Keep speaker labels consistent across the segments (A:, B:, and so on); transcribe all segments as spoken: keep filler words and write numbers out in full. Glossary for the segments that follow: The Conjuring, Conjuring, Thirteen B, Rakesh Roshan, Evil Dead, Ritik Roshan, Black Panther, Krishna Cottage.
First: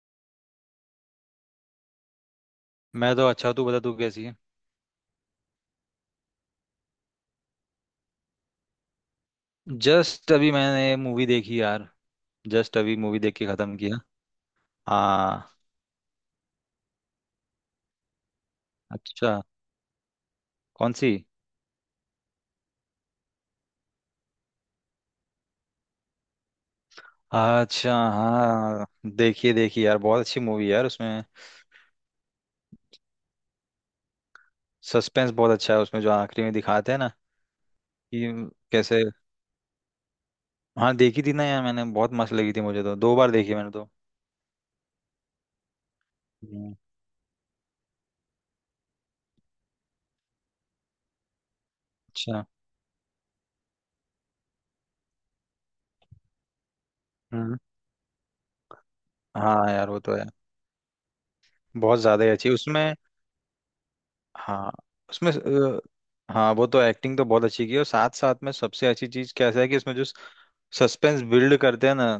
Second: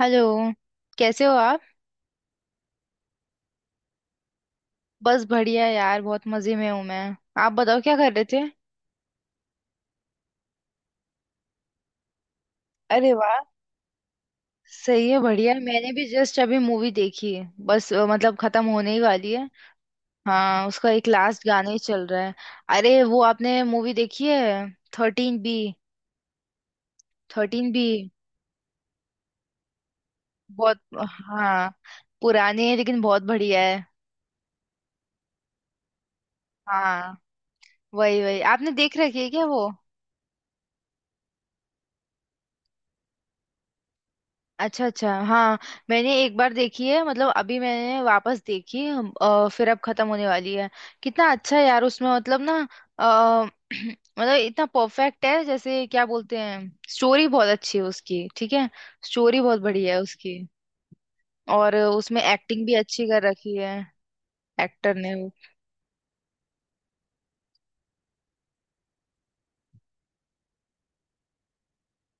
A: Hello. कैसे हो आप।
B: मैं तो अच्छा हूँ, तू बता तू कैसी है।
A: बस बढ़िया यार, बहुत मजे में हूँ मैं। आप बताओ क्या कर रहे थे।
B: जस्ट अभी मैंने मूवी देखी यार। जस्ट अभी
A: अरे
B: मूवी देख
A: वाह,
B: के खत्म किया।
A: सही है,
B: हाँ।
A: बढ़िया। मैंने भी जस्ट अभी मूवी देखी है, बस अ, मतलब खत्म होने ही वाली
B: अच्छा।
A: है। हाँ, उसका
B: कौन
A: एक
B: सी?
A: लास्ट गाना ही चल रहा है। अरे वो आपने मूवी देखी है, थर्टीन बी। Thirteen B.
B: अच्छा हाँ। देखिए देखिए यार, बहुत अच्छी मूवी है
A: बहुत।
B: यार, उसमें
A: हाँ, पुरानी है लेकिन बहुत बढ़िया है।
B: सस्पेंस बहुत अच्छा है उसमें, जो आखिरी में दिखाते हैं ना
A: हाँ, वही वही
B: कि
A: आपने देख
B: कैसे।
A: रखी है क्या वो।
B: हाँ, देखी थी ना यार मैंने, बहुत मस्त लगी थी मुझे तो, दो बार देखी मैंने तो।
A: अच्छा अच्छा, हाँ। मैंने एक बार
B: हम्म।
A: देखी है, मतलब अभी मैंने वापस देखी हम, अ, फिर अब खत्म होने वाली है। कितना अच्छा है यार उसमें, मतलब
B: अच्छा।
A: ना। अ, मतलब इतना परफेक्ट है, जैसे क्या बोलते हैं। स्टोरी बहुत
B: हम्म।
A: अच्छी है उसकी, ठीक है। स्टोरी बहुत
B: हाँ यार
A: बढ़िया
B: वो
A: है
B: तो है।
A: उसकी। और
B: बहुत
A: उसमें
B: ज्यादा ही अच्छी
A: एक्टिंग भी
B: उसमें।
A: अच्छी कर रखी है।
B: हाँ।
A: एक्टर ने
B: उसमें
A: वो।
B: अ, हाँ वो तो एक्टिंग तो बहुत अच्छी की है, और साथ साथ में सबसे अच्छी चीज कैसा है कि उसमें जो सस्पेंस बिल्ड करते हैं ना,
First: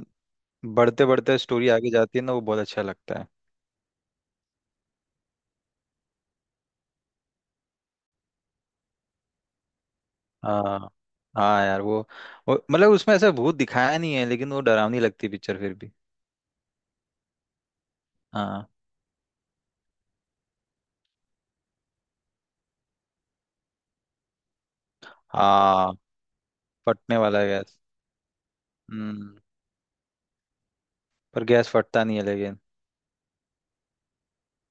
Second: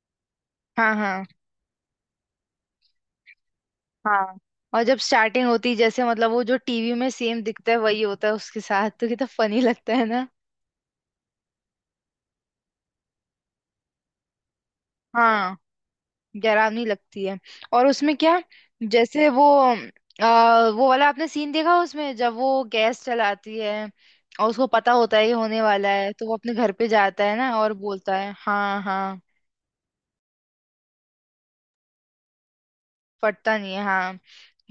A: हाँ
B: बढ़ते
A: हाँ।
B: बढ़ते स्टोरी आगे जाती है ना, वो बहुत अच्छा लगता है।
A: हाँ, और जब स्टार्टिंग होती है, जैसे मतलब वो जो टीवी में सेम दिखता है वही होता है उसके साथ, तो कितना फनी लगता है ना।
B: हाँ। हाँ यार वो, वो मतलब उसमें ऐसा भूत दिखाया नहीं है, लेकिन वो डरावनी लगती है
A: हाँ,
B: पिक्चर फिर भी।
A: डरावनी लगती है। और उसमें क्या,
B: हाँ।
A: जैसे वो आ, वो वाला आपने सीन देखा, उसमें जब वो गैस चलाती है और उसको पता होता है ये होने वाला
B: हाँ,
A: है, तो वो अपने घर पे
B: फटने
A: जाता है
B: वाला है
A: ना और
B: गैस।
A: बोलता है। हाँ हाँ,
B: हम्म। पर गैस फटता नहीं है लेकिन।
A: फटता नहीं है, हाँ।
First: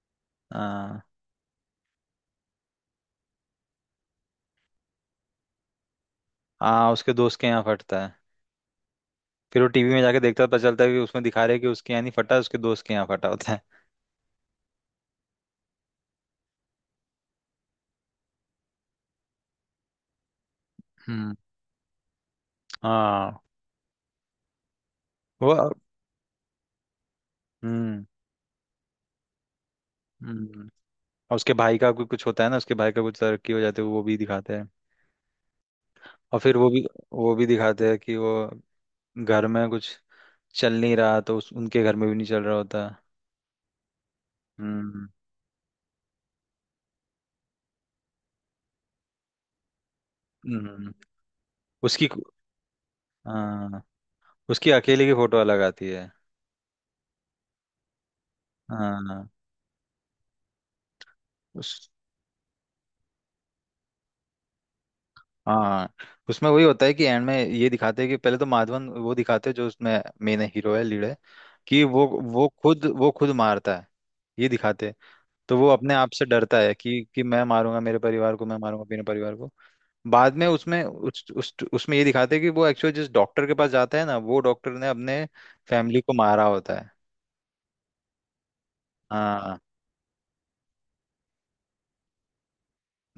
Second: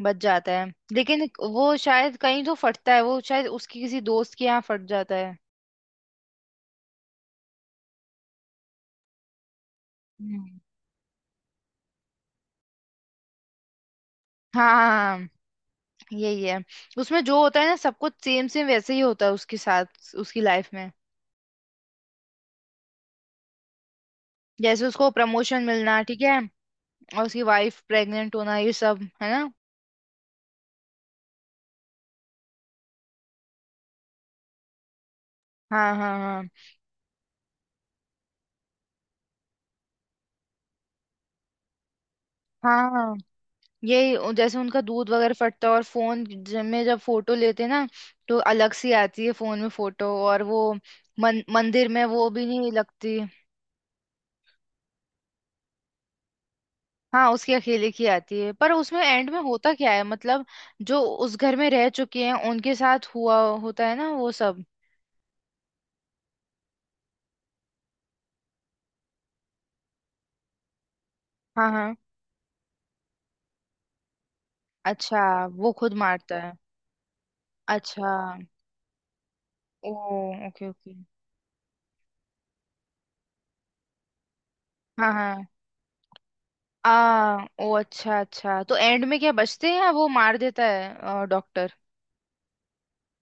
A: बच जाता है।
B: हाँ।
A: लेकिन वो शायद कहीं तो फटता है, वो शायद उसकी किसी दोस्त के यहाँ फट जाता है।
B: हाँ उसके दोस्त के यहाँ फटता है। फिर वो टीवी में जाके देखता है, पता
A: हम्म।
B: चलता है कि उसमें दिखा रहे हैं कि उसके यहाँ नहीं फटा, उसके दोस्त के यहाँ फटा होता है।
A: हाँ हाँ। हाँ, यही है। उसमें जो होता है ना, सब कुछ सेम सेम वैसे ही होता है उसके साथ उसकी लाइफ में।
B: हम्म। हाँ
A: जैसे उसको
B: वो।
A: प्रमोशन मिलना, ठीक है। और उसकी वाइफ
B: हम्म।
A: प्रेग्नेंट होना, ये सब है ना।
B: हम्म। और उसके भाई का भी कुछ होता है ना, उसके भाई का कुछ तरक्की हो जाती है वो भी दिखाते हैं।
A: हाँ हाँ।
B: और फिर वो भी वो भी दिखाते हैं कि वो घर में कुछ चल नहीं रहा, तो उस, उनके घर में भी नहीं चल रहा
A: हाँ
B: होता।
A: हाँ, यही उ- जैसे उनका दूध
B: हम्म।
A: वगैरह फटता है। और फोन ज- में जब फोटो लेते हैं ना, तो अलग सी आती है फोन में फोटो। और वो
B: हम्म।
A: मन, मंदिर में
B: उसकी।
A: वो भी नहीं लगती।
B: हाँ उसकी अकेले की फोटो अलग आती है।
A: हाँ, उसकी अकेले की आती है, पर उसमें एंड
B: हाँ
A: में होता क्या है मतलब, जो उस घर में रह
B: उस।
A: चुके हैं उनके साथ हुआ होता है ना वो सब।
B: हाँ उसमें वही होता है कि एंड में ये दिखाते हैं कि पहले तो माधवन वो दिखाते हैं, जो उसमें मेन हीरो है, लीड है।
A: हाँ
B: कि
A: हाँ।
B: वो वो खुद वो खुद मारता है, ये दिखाते हैं।
A: अच्छा,
B: तो
A: वो
B: वो
A: खुद
B: अपने आप से
A: मारता है।
B: डरता है कि कि मैं मारूंगा मेरे
A: अच्छा।
B: परिवार को, मैं मारूंगा अपने परिवार को।
A: ओ।
B: बाद में
A: ओके
B: उसमें
A: ओके।
B: उस, उस उसमें ये दिखाते हैं कि वो एक्चुअली जिस डॉक्टर के पास जाता है ना, वो डॉक्टर ने
A: हाँ
B: अपने
A: हाँ।
B: फैमिली को मारा होता
A: आ,
B: है।
A: ओ अच्छा अच्छा, तो एंड में क्या
B: हाँ।
A: बचते हैं या वो मार देता है डॉक्टर।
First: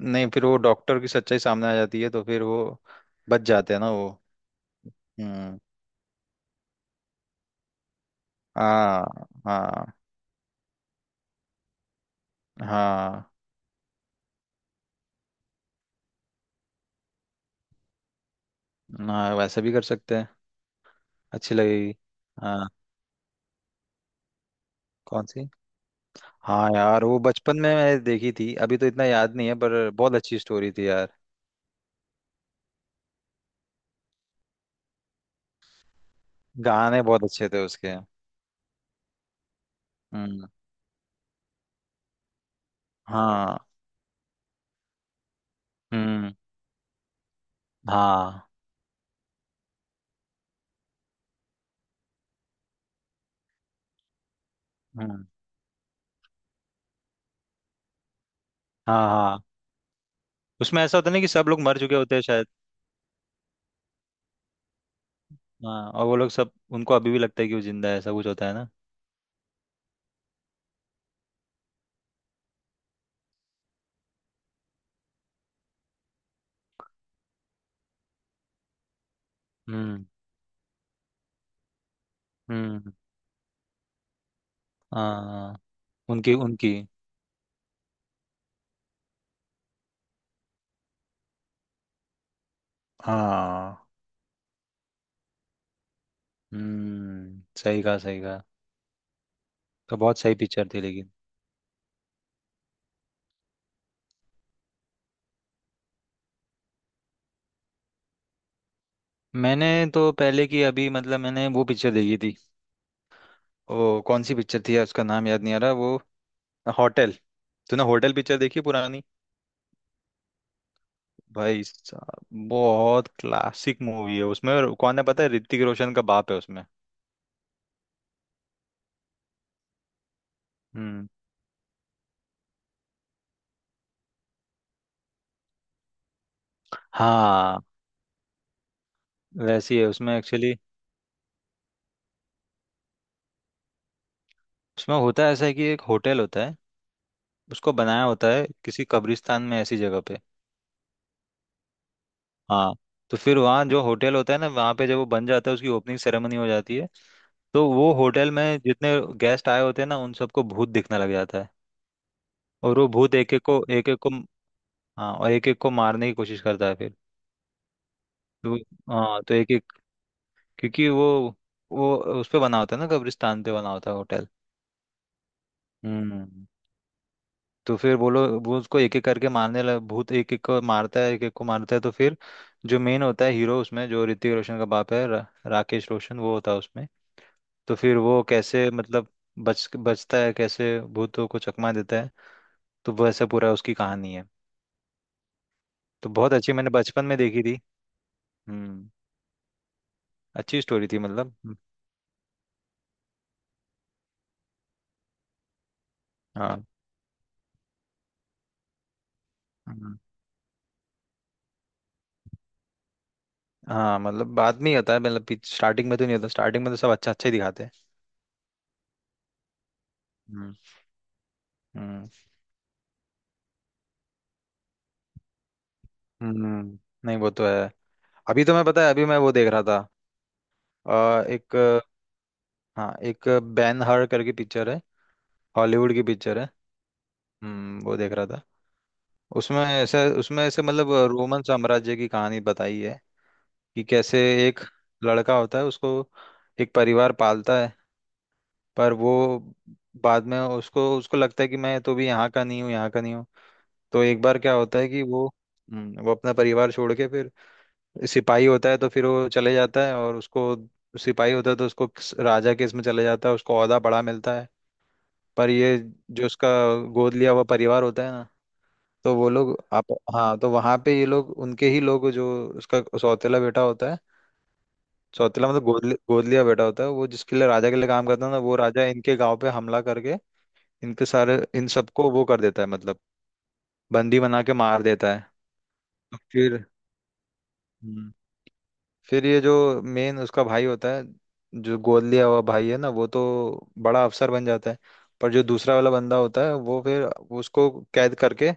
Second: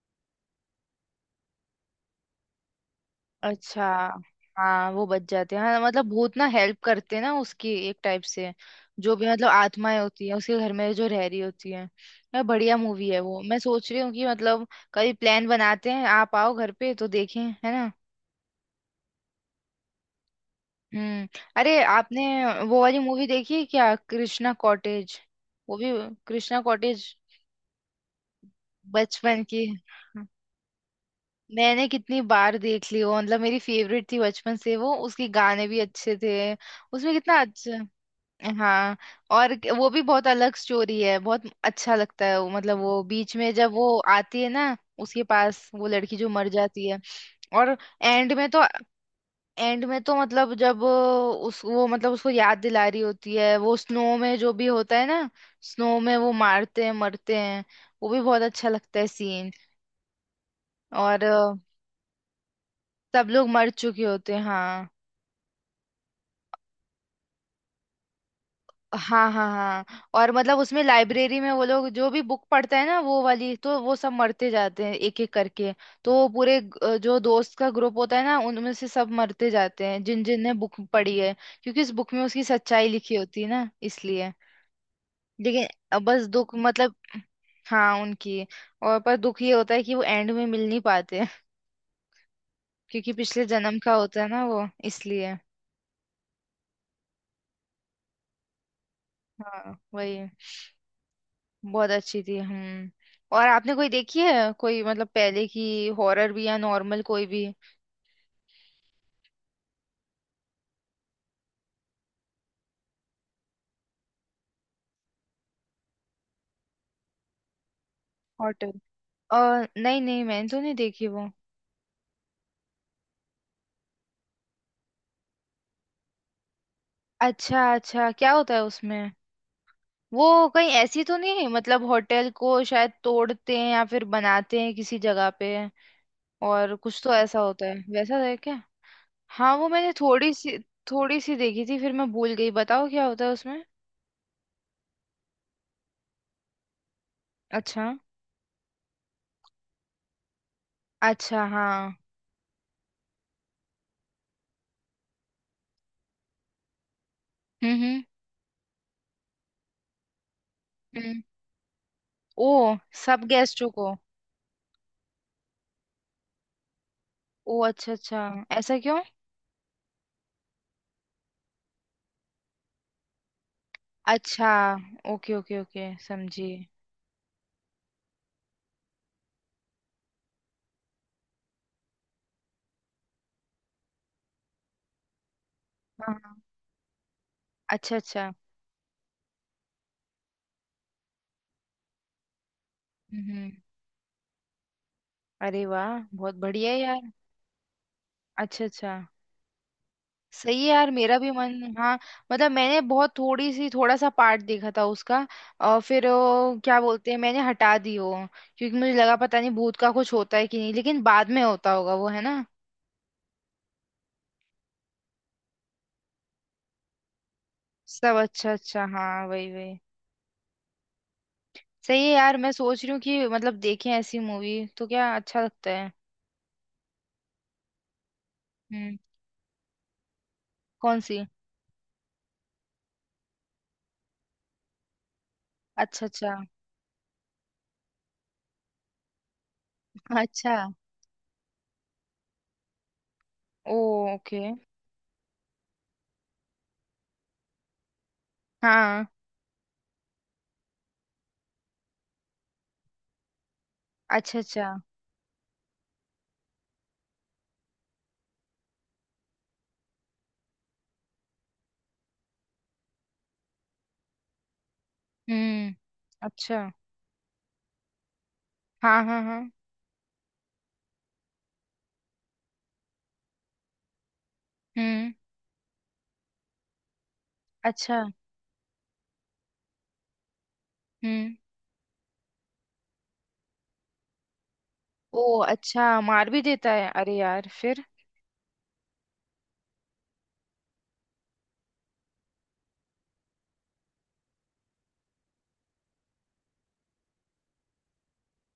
B: नहीं, फिर वो डॉक्टर की सच्चाई सामने आ जाती है तो फिर वो बच जाते हैं
A: अच्छा।
B: ना वो।
A: हाँ, वो बच जाते
B: हम्म।
A: हैं, हाँ। मतलब भूत ना हेल्प करते हैं ना उसकी, एक टाइप से। जो
B: हाँ
A: भी मतलब
B: हाँ
A: आत्माएं होती है उसके घर में जो रह रही होती है। यार, बढ़िया मूवी है
B: हाँ।
A: वो। मैं सोच रही हूँ कि मतलब कभी प्लान बनाते हैं, आप आओ घर पे तो देखें, है ना।
B: हाँ वैसे भी कर सकते हैं।
A: हम्म।
B: अच्छी
A: अरे
B: लगेगी।
A: आपने
B: हाँ।
A: वो वाली मूवी देखी है क्या, कृष्णा कॉटेज।
B: कौन सी?
A: वो भी कृष्णा
B: हाँ यार
A: कॉटेज।
B: वो बचपन में मैंने देखी थी, अभी तो इतना याद
A: बचपन
B: नहीं है
A: की।
B: पर बहुत अच्छी स्टोरी थी यार।
A: मैंने कितनी बार देख ली वो, मतलब मेरी फेवरेट थी बचपन से वो। उसके गाने भी अच्छे थे।
B: गाने
A: उसमें
B: बहुत
A: कितना
B: अच्छे थे उसके।
A: अच्छा। हाँ, और क- वो भी बहुत
B: हम्म।
A: अलग स्टोरी है, बहुत अच्छा लगता है वो। मतलब वो बीच में
B: हाँ।
A: जब वो आती है ना उसके पास, वो लड़की जो
B: हम्म।
A: मर जाती है। और एंड
B: हाँ।
A: में तो, एंड में तो मतलब जब उस वो मतलब उसको याद दिला रही होती है वो, स्नो में जो भी होता है
B: हम्म।
A: ना। स्नो में वो मारते हैं, मरते हैं। वो भी बहुत अच्छा लगता है
B: हाँ। हाँ।
A: सीन।
B: उसमें ऐसा होता है ना कि सब
A: और
B: लोग मर चुके होते हैं शायद।
A: सब लोग मर चुके होते हैं, हाँ।
B: हाँ और वो लोग सब उनको अभी भी लगता है कि वो जिंदा है, ऐसा कुछ होता है ना।
A: हाँ हाँ हाँ, और मतलब उसमें लाइब्रेरी में वो लोग जो भी बुक पढ़ता है ना वो वाली, तो वो सब मरते जाते हैं एक एक करके। तो वो पूरे ग- अ, जो दोस्त का ग्रुप होता है ना, उनमें से सब मरते जाते हैं
B: हम्म।
A: जिन जिन ने बुक पढ़ी है। क्योंकि उस बुक में उसकी सच्चाई
B: हम्म।
A: लिखी होती है ना, इसलिए।
B: हाँ।
A: लेकिन अ, बस
B: उनकी
A: दुख
B: उनकी
A: मतलब। हाँ उनकी। और पर दुख ये होता है कि वो एंड में मिल नहीं पाते क्योंकि पिछले जन्म
B: हाँ,
A: का होता है ना वो, इसलिए।
B: हम्म, सही कहा, सही कहा।
A: हाँ,
B: तो बहुत
A: वही।
B: सही पिक्चर थी लेकिन।
A: बहुत अच्छी थी, हम्म। और आपने कोई देखी है कोई, मतलब पहले की हॉरर भी या नॉर्मल कोई भी।
B: मैंने तो पहले की, अभी मतलब मैंने वो पिक्चर देखी थी। ओ, कौन सी पिक्चर थी यार, उसका नाम याद नहीं आ रहा वो। होटल। तूने होटल पिक्चर देखी
A: होटल।
B: पुरानी?
A: और नहीं नहीं, मैंने तो नहीं देखी वो।
B: भाई साहब बहुत क्लासिक मूवी है, उसमें कौन है पता है, ऋतिक रोशन का बाप है उसमें।
A: अच्छा अच्छा, क्या होता है उसमें। वो कहीं ऐसी
B: हम्म।
A: तो नहीं है, मतलब होटल को शायद तोड़ते हैं या फिर बनाते हैं किसी जगह पे और कुछ तो ऐसा
B: हाँ
A: होता है, वैसा है क्या। हाँ, वो
B: वैसी है
A: मैंने
B: उसमें
A: थोड़ी
B: एक्चुअली।
A: सी, थोड़ी सी देखी थी फिर मैं भूल गई, बताओ क्या होता है उसमें।
B: उसमें होता है ऐसा है कि एक होटल होता है, उसको
A: अच्छा।
B: बनाया होता है किसी कब्रिस्तान में ऐसी जगह पे।
A: अच्छा, हाँ।
B: हाँ। तो फिर वहाँ जो होटल होता है ना, वहाँ पे जब वो बन जाता है उसकी ओपनिंग सेरेमनी हो जाती है, तो
A: हम्म
B: वो
A: हम्म।
B: होटल में जितने गेस्ट आए होते हैं ना, उन सबको भूत दिखने लग
A: हम्म।
B: जाता है।
A: ओ।
B: और वो भूत
A: सब
B: एक एक को
A: गेस्टों
B: एक
A: को।
B: एक को। हाँ और एक एक को मारने की कोशिश करता है फिर।
A: ओ अच्छा अच्छा,
B: तो
A: ऐसा क्यों।
B: हाँ, तो एक, क्योंकि वो वो उस पे बना होता है ना, कब्रिस्तान पे बना होता है होटल।
A: अच्छा, ओके ओके ओके,
B: हम्म।
A: समझी।
B: तो फिर बोलो वो उसको एक एक करके मारने लग, भूत एक एक को मारता है, एक एक को मारता है, तो फिर जो मेन होता है हीरो उसमें, जो ऋतिक रोशन का बाप है, रा, राकेश
A: हाँ
B: रोशन वो
A: हाँ,
B: होता है उसमें। तो
A: अच्छा
B: फिर वो
A: अच्छा।
B: कैसे मतलब बच बचता है, कैसे भूतों को चकमा देता है, तो वैसा पूरा
A: हम्म।
B: उसकी कहानी है।
A: अरे वाह,
B: तो बहुत
A: बहुत
B: अच्छी, मैंने
A: बढ़िया है यार।
B: बचपन में देखी थी।
A: अच्छा
B: हम्म।
A: अच्छा। सही
B: अच्छी
A: है
B: स्टोरी
A: यार,
B: थी
A: मेरा भी
B: मतलब, हम्म,
A: मन, हाँ। मतलब मैंने बहुत थोड़ी सी, थोड़ा सा पार्ट देखा था उसका। और फिर वो
B: हाँ।
A: क्या बोलते हैं, मैंने हटा दी वो। क्योंकि मुझे लगा पता नहीं भूत का
B: हम्म।
A: कुछ होता है कि नहीं, लेकिन बाद में होता होगा वो, है ना।
B: हाँ मतलब बाद में ही आता है, मतलब स्टार्टिंग में तो नहीं होता, स्टार्टिंग में तो सब अच्छा अच्छा ही दिखाते हैं।
A: सब अच्छा अच्छा, हाँ वही वही।
B: हम्म।
A: सही
B: हम्म।
A: है यार, मैं सोच रही हूँ कि मतलब देखें ऐसी मूवी, तो क्या अच्छा लगता है।
B: हम्म, नहीं वो तो है। अभी तो मैं पता है,
A: हम्म।
B: अभी मैं वो देख रहा था।
A: कौन सी।
B: अ, एक। हाँ एक बैन हर करके पिक्चर है। हॉलीवुड की
A: अच्छा अच्छा
B: पिक्चर है। हम्म, वो देख रहा था। उसमें ऐसे उसमें
A: अच्छा।
B: ऐसे मतलब रोमन साम्राज्य की कहानी बताई है
A: ओ।
B: कि कैसे
A: ओके।
B: एक लड़का होता है, उसको एक परिवार पालता है। पर
A: हाँ।
B: वो बाद में उसको उसको लगता है कि मैं तो भी यहाँ का नहीं हूँ, यहाँ का नहीं हूँ। तो एक
A: अच्छा
B: बार क्या
A: अच्छा।
B: होता है कि वो हम्म, वो अपना परिवार छोड़ के फिर सिपाही होता है, तो फिर वो चले जाता है, और उसको सिपाही होता है तो उसको किस- राजा के इसमें चले जाता है, उसको ओहदा बड़ा मिलता है। पर
A: हम्म।
B: ये जो उसका
A: अच्छा।
B: गोद लिया हुआ परिवार होता है ना,
A: हाँ
B: तो
A: हाँ
B: वो
A: हाँ।
B: लोग आप, हाँ तो वहां पे ये लोग उनके ही लोग, जो उसका सौतेला बेटा होता है।
A: हम्म।
B: सौतेला मतलब गोद लि- गोद लिया बेटा होता है, वो जिसके लिए, राजा के लिए
A: अच्छा।
B: काम करता है ना, वो राजा इनके गांव पे हमला करके इनके
A: हम्म।
B: सारे इन सबको वो कर देता है, मतलब बंदी बना के मार देता है।
A: ओ अच्छा,
B: तो
A: मार भी
B: फिर,
A: देता है, अरे यार, फिर।
B: हम्म, फिर ये जो मेन उसका भाई होता है, जो गोद लिया हुआ भाई है ना, वो तो बड़ा अफसर बन जाता है। पर जो दूसरा वाला बंदा होता है वो फिर, उसको कैद करके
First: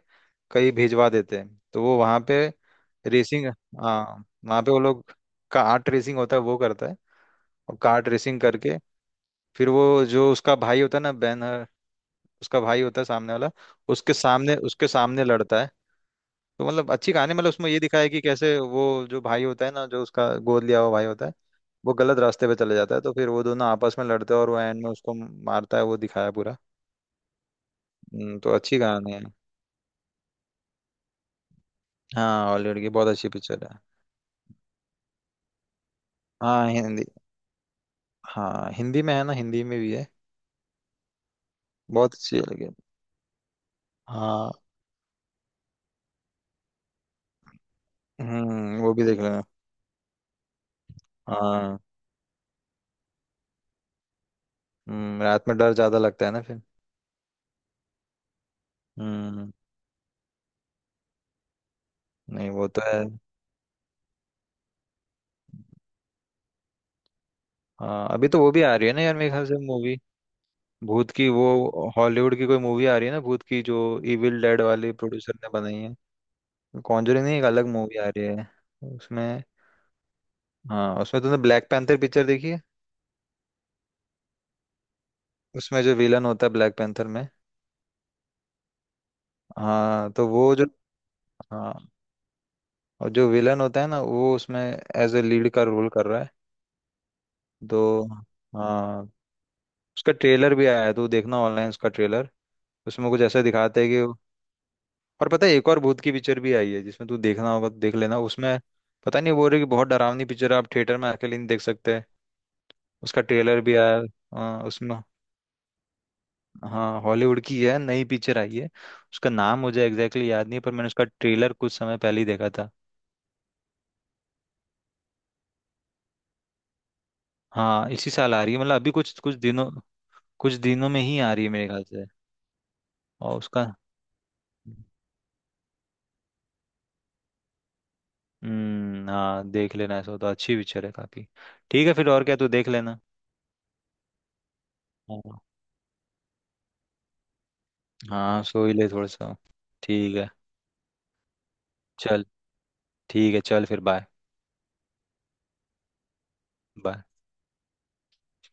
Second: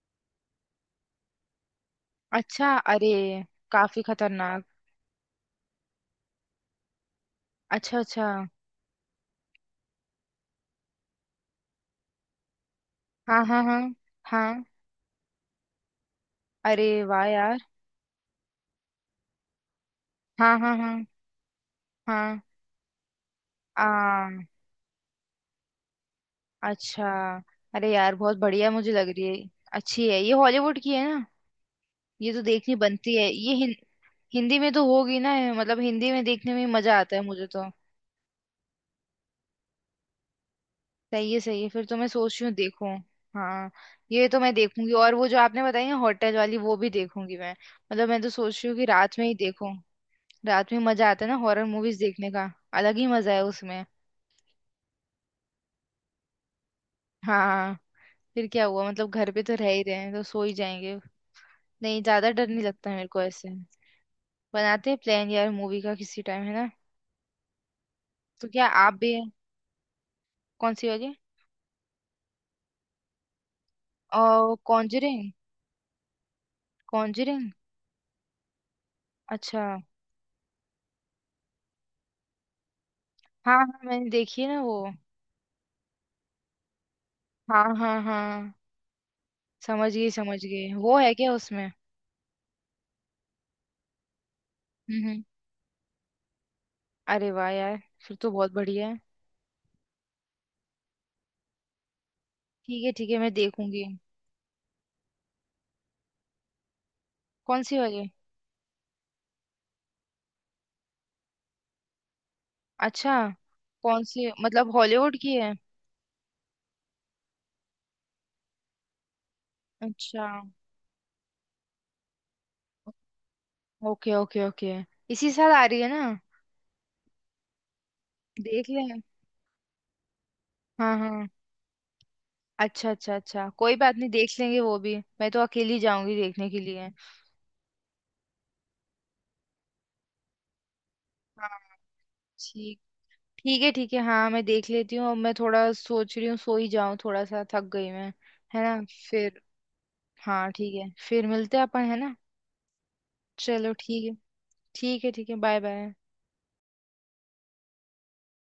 B: कहीं भिजवा देते हैं, तो वो वहाँ पे
A: अच्छा, अरे,
B: रेसिंग।
A: काफी
B: हाँ वहाँ
A: खतरनाक।
B: पे वो लोग कार्ट रेसिंग होता है वो करता है, और
A: अच्छा
B: कार्ट
A: अच्छा।
B: रेसिंग करके फिर वो, जो उसका भाई होता है ना, बैनर उसका भाई होता है सामने
A: हाँ
B: वाला,
A: हाँ हाँ।
B: उसके सामने
A: हाँ,
B: उसके सामने लड़ता है। तो
A: अरे
B: मतलब अच्छी
A: वाह
B: कहानी, मतलब
A: यार।
B: उसमें ये दिखाया है कि कैसे वो, जो भाई होता है ना, जो उसका
A: हाँ
B: गोद
A: हाँ
B: लिया हुआ
A: हाँ।
B: भाई होता है, वो गलत
A: हाँ,
B: रास्ते पे चले जाता है तो फिर वो दोनों आपस में
A: आ,
B: लड़ते हैं, और वो एंड में उसको मारता है, वो दिखाया पूरा।
A: अच्छा। अरे यार, बहुत
B: हम्म, तो
A: बढ़िया
B: अच्छी
A: मुझे लग
B: कहानी है।
A: रही है। अच्छी है, ये हॉलीवुड की है ना। ये तो
B: हाँ,
A: देखनी
B: हॉलीवुड की बहुत
A: बनती है
B: अच्छी
A: ये।
B: पिक्चर है।
A: हिंदी में तो होगी ना, मतलब हिंदी में देखने में
B: हाँ
A: ही मजा
B: हिंदी।
A: आता है मुझे तो।
B: हाँ हिंदी में है ना, हिंदी में भी है।
A: सही है, सही है, फिर तो मैं
B: बहुत अच्छी
A: सोच रही हूँ
B: लगी।
A: देखूं। हाँ। ये तो
B: हाँ।
A: मैं देखूंगी, और वो जो आपने बताई ना होटल वाली वो भी देखूंगी मैं। मतलब मैं तो सोच रही हूँ
B: हम्म
A: कि
B: वो भी
A: रात
B: देख
A: में ही
B: लेना।
A: देखूं। रात में मजा आता है ना हॉरर
B: हाँ।
A: मूवीज देखने का। अलग ही मजा है उसमें।
B: हम्म, रात में डर ज्यादा लगता है ना फिर।
A: हाँ। फिर क्या हुआ, मतलब घर पे
B: हम्म।
A: तो रह ही रहे हैं तो सो ही जाएंगे। नहीं, ज्यादा डर
B: नहीं
A: नहीं
B: वो तो
A: लगता
B: है।
A: मेरे को ऐसे। बनाते हैं प्लान यार मूवी का किसी टाइम, है ना।
B: हाँ अभी तो
A: तो
B: वो भी
A: क्या
B: आ रही
A: आप
B: है ना
A: भी।
B: यार, मेरे ख्याल से मूवी।
A: कौन सी
B: भूत
A: वाली।
B: की, वो हॉलीवुड की कोई मूवी आ रही है ना, भूत की, जो इविल
A: और
B: डेड वाली
A: कॉन्जरिंग।
B: प्रोड्यूसर ने बनाई है। कॉन्जरिंग नहीं, एक
A: कॉन्जरिंग।
B: अलग मूवी आ रही है उसमें।
A: अच्छा।
B: हाँ उसमें, तुमने ब्लैक पैंथर पिक्चर देखी है?
A: हाँ हाँ, मैंने देखी है ना वो।
B: उसमें जो विलन होता है ब्लैक पैंथर में।
A: हाँ हाँ हाँ। समझ गई
B: हाँ तो
A: समझ
B: वो
A: गई,
B: जो,
A: वो है क्या उसमें।
B: हाँ और जो विलन होता है ना वो, उसमें
A: हम्म
B: एज ए
A: हम्म।
B: लीड का रोल कर रहा है।
A: अरे वाह यार,
B: तो
A: फिर तो बहुत बढ़िया है।
B: हाँ, उसका ट्रेलर भी आया है तो देखना ऑनलाइन, उसका ट्रेलर।
A: ठीक है ठीक
B: उसमें
A: है,
B: कुछ
A: मैं
B: ऐसा दिखाते
A: देखूंगी।
B: हैं कि, और पता है, एक और भूत की पिक्चर भी आई है, जिसमें तू देखना
A: कौन
B: होगा तो
A: सी
B: देख
A: वाली।
B: लेना उसमें। पता नहीं, बोल रही कि बहुत डरावनी पिक्चर है, आप थिएटर में अकेले नहीं देख सकते।
A: अच्छा।
B: उसका ट्रेलर भी आया
A: कौन
B: है।
A: सी,
B: हाँ
A: मतलब
B: उसमें।
A: हॉलीवुड की है।
B: हाँ हॉलीवुड की है, नई पिक्चर आई है। उसका नाम मुझे एग्जैक्टली
A: अच्छा,
B: exactly याद नहीं है, पर मैंने उसका ट्रेलर कुछ समय पहले ही देखा था।
A: Okay okay okay. इसी साल आ रही है ना।
B: हाँ इसी साल आ रही है,
A: देख
B: मतलब अभी
A: लें।
B: कुछ कुछ दिनों, कुछ दिनों
A: हाँ
B: में ही
A: हाँ।
B: आ रही है मेरे ख्याल से।
A: अच्छा अच्छा
B: और
A: अच्छा,
B: उसका।
A: कोई बात नहीं, देख लेंगे वो भी। मैं तो अकेली जाऊंगी देखने के लिए।
B: हम्म, हाँ देख लेना, ऐसा हो तो अच्छी पिक्चर है काफी।
A: हाँ।
B: ठीक है फिर, और क्या, तू देख
A: ठीक।
B: लेना।
A: ठीक है ठीक है, हाँ, मैं देख लेती हूँ। अब मैं
B: हाँ,
A: थोड़ा सोच रही हूँ सो ही जाऊँ, थोड़ा सा थक गई मैं।
B: हाँ
A: है
B: सो ही
A: ना।
B: ले थोड़ा सा।
A: फिर।
B: ठीक है
A: हाँ ठीक है, फिर मिलते हैं अपन, है ना।
B: चल। ठीक है चल,
A: चलो,
B: फिर बाय।
A: ठीक है। ठीक है, ठीक है, बाय बाय।
B: बाय।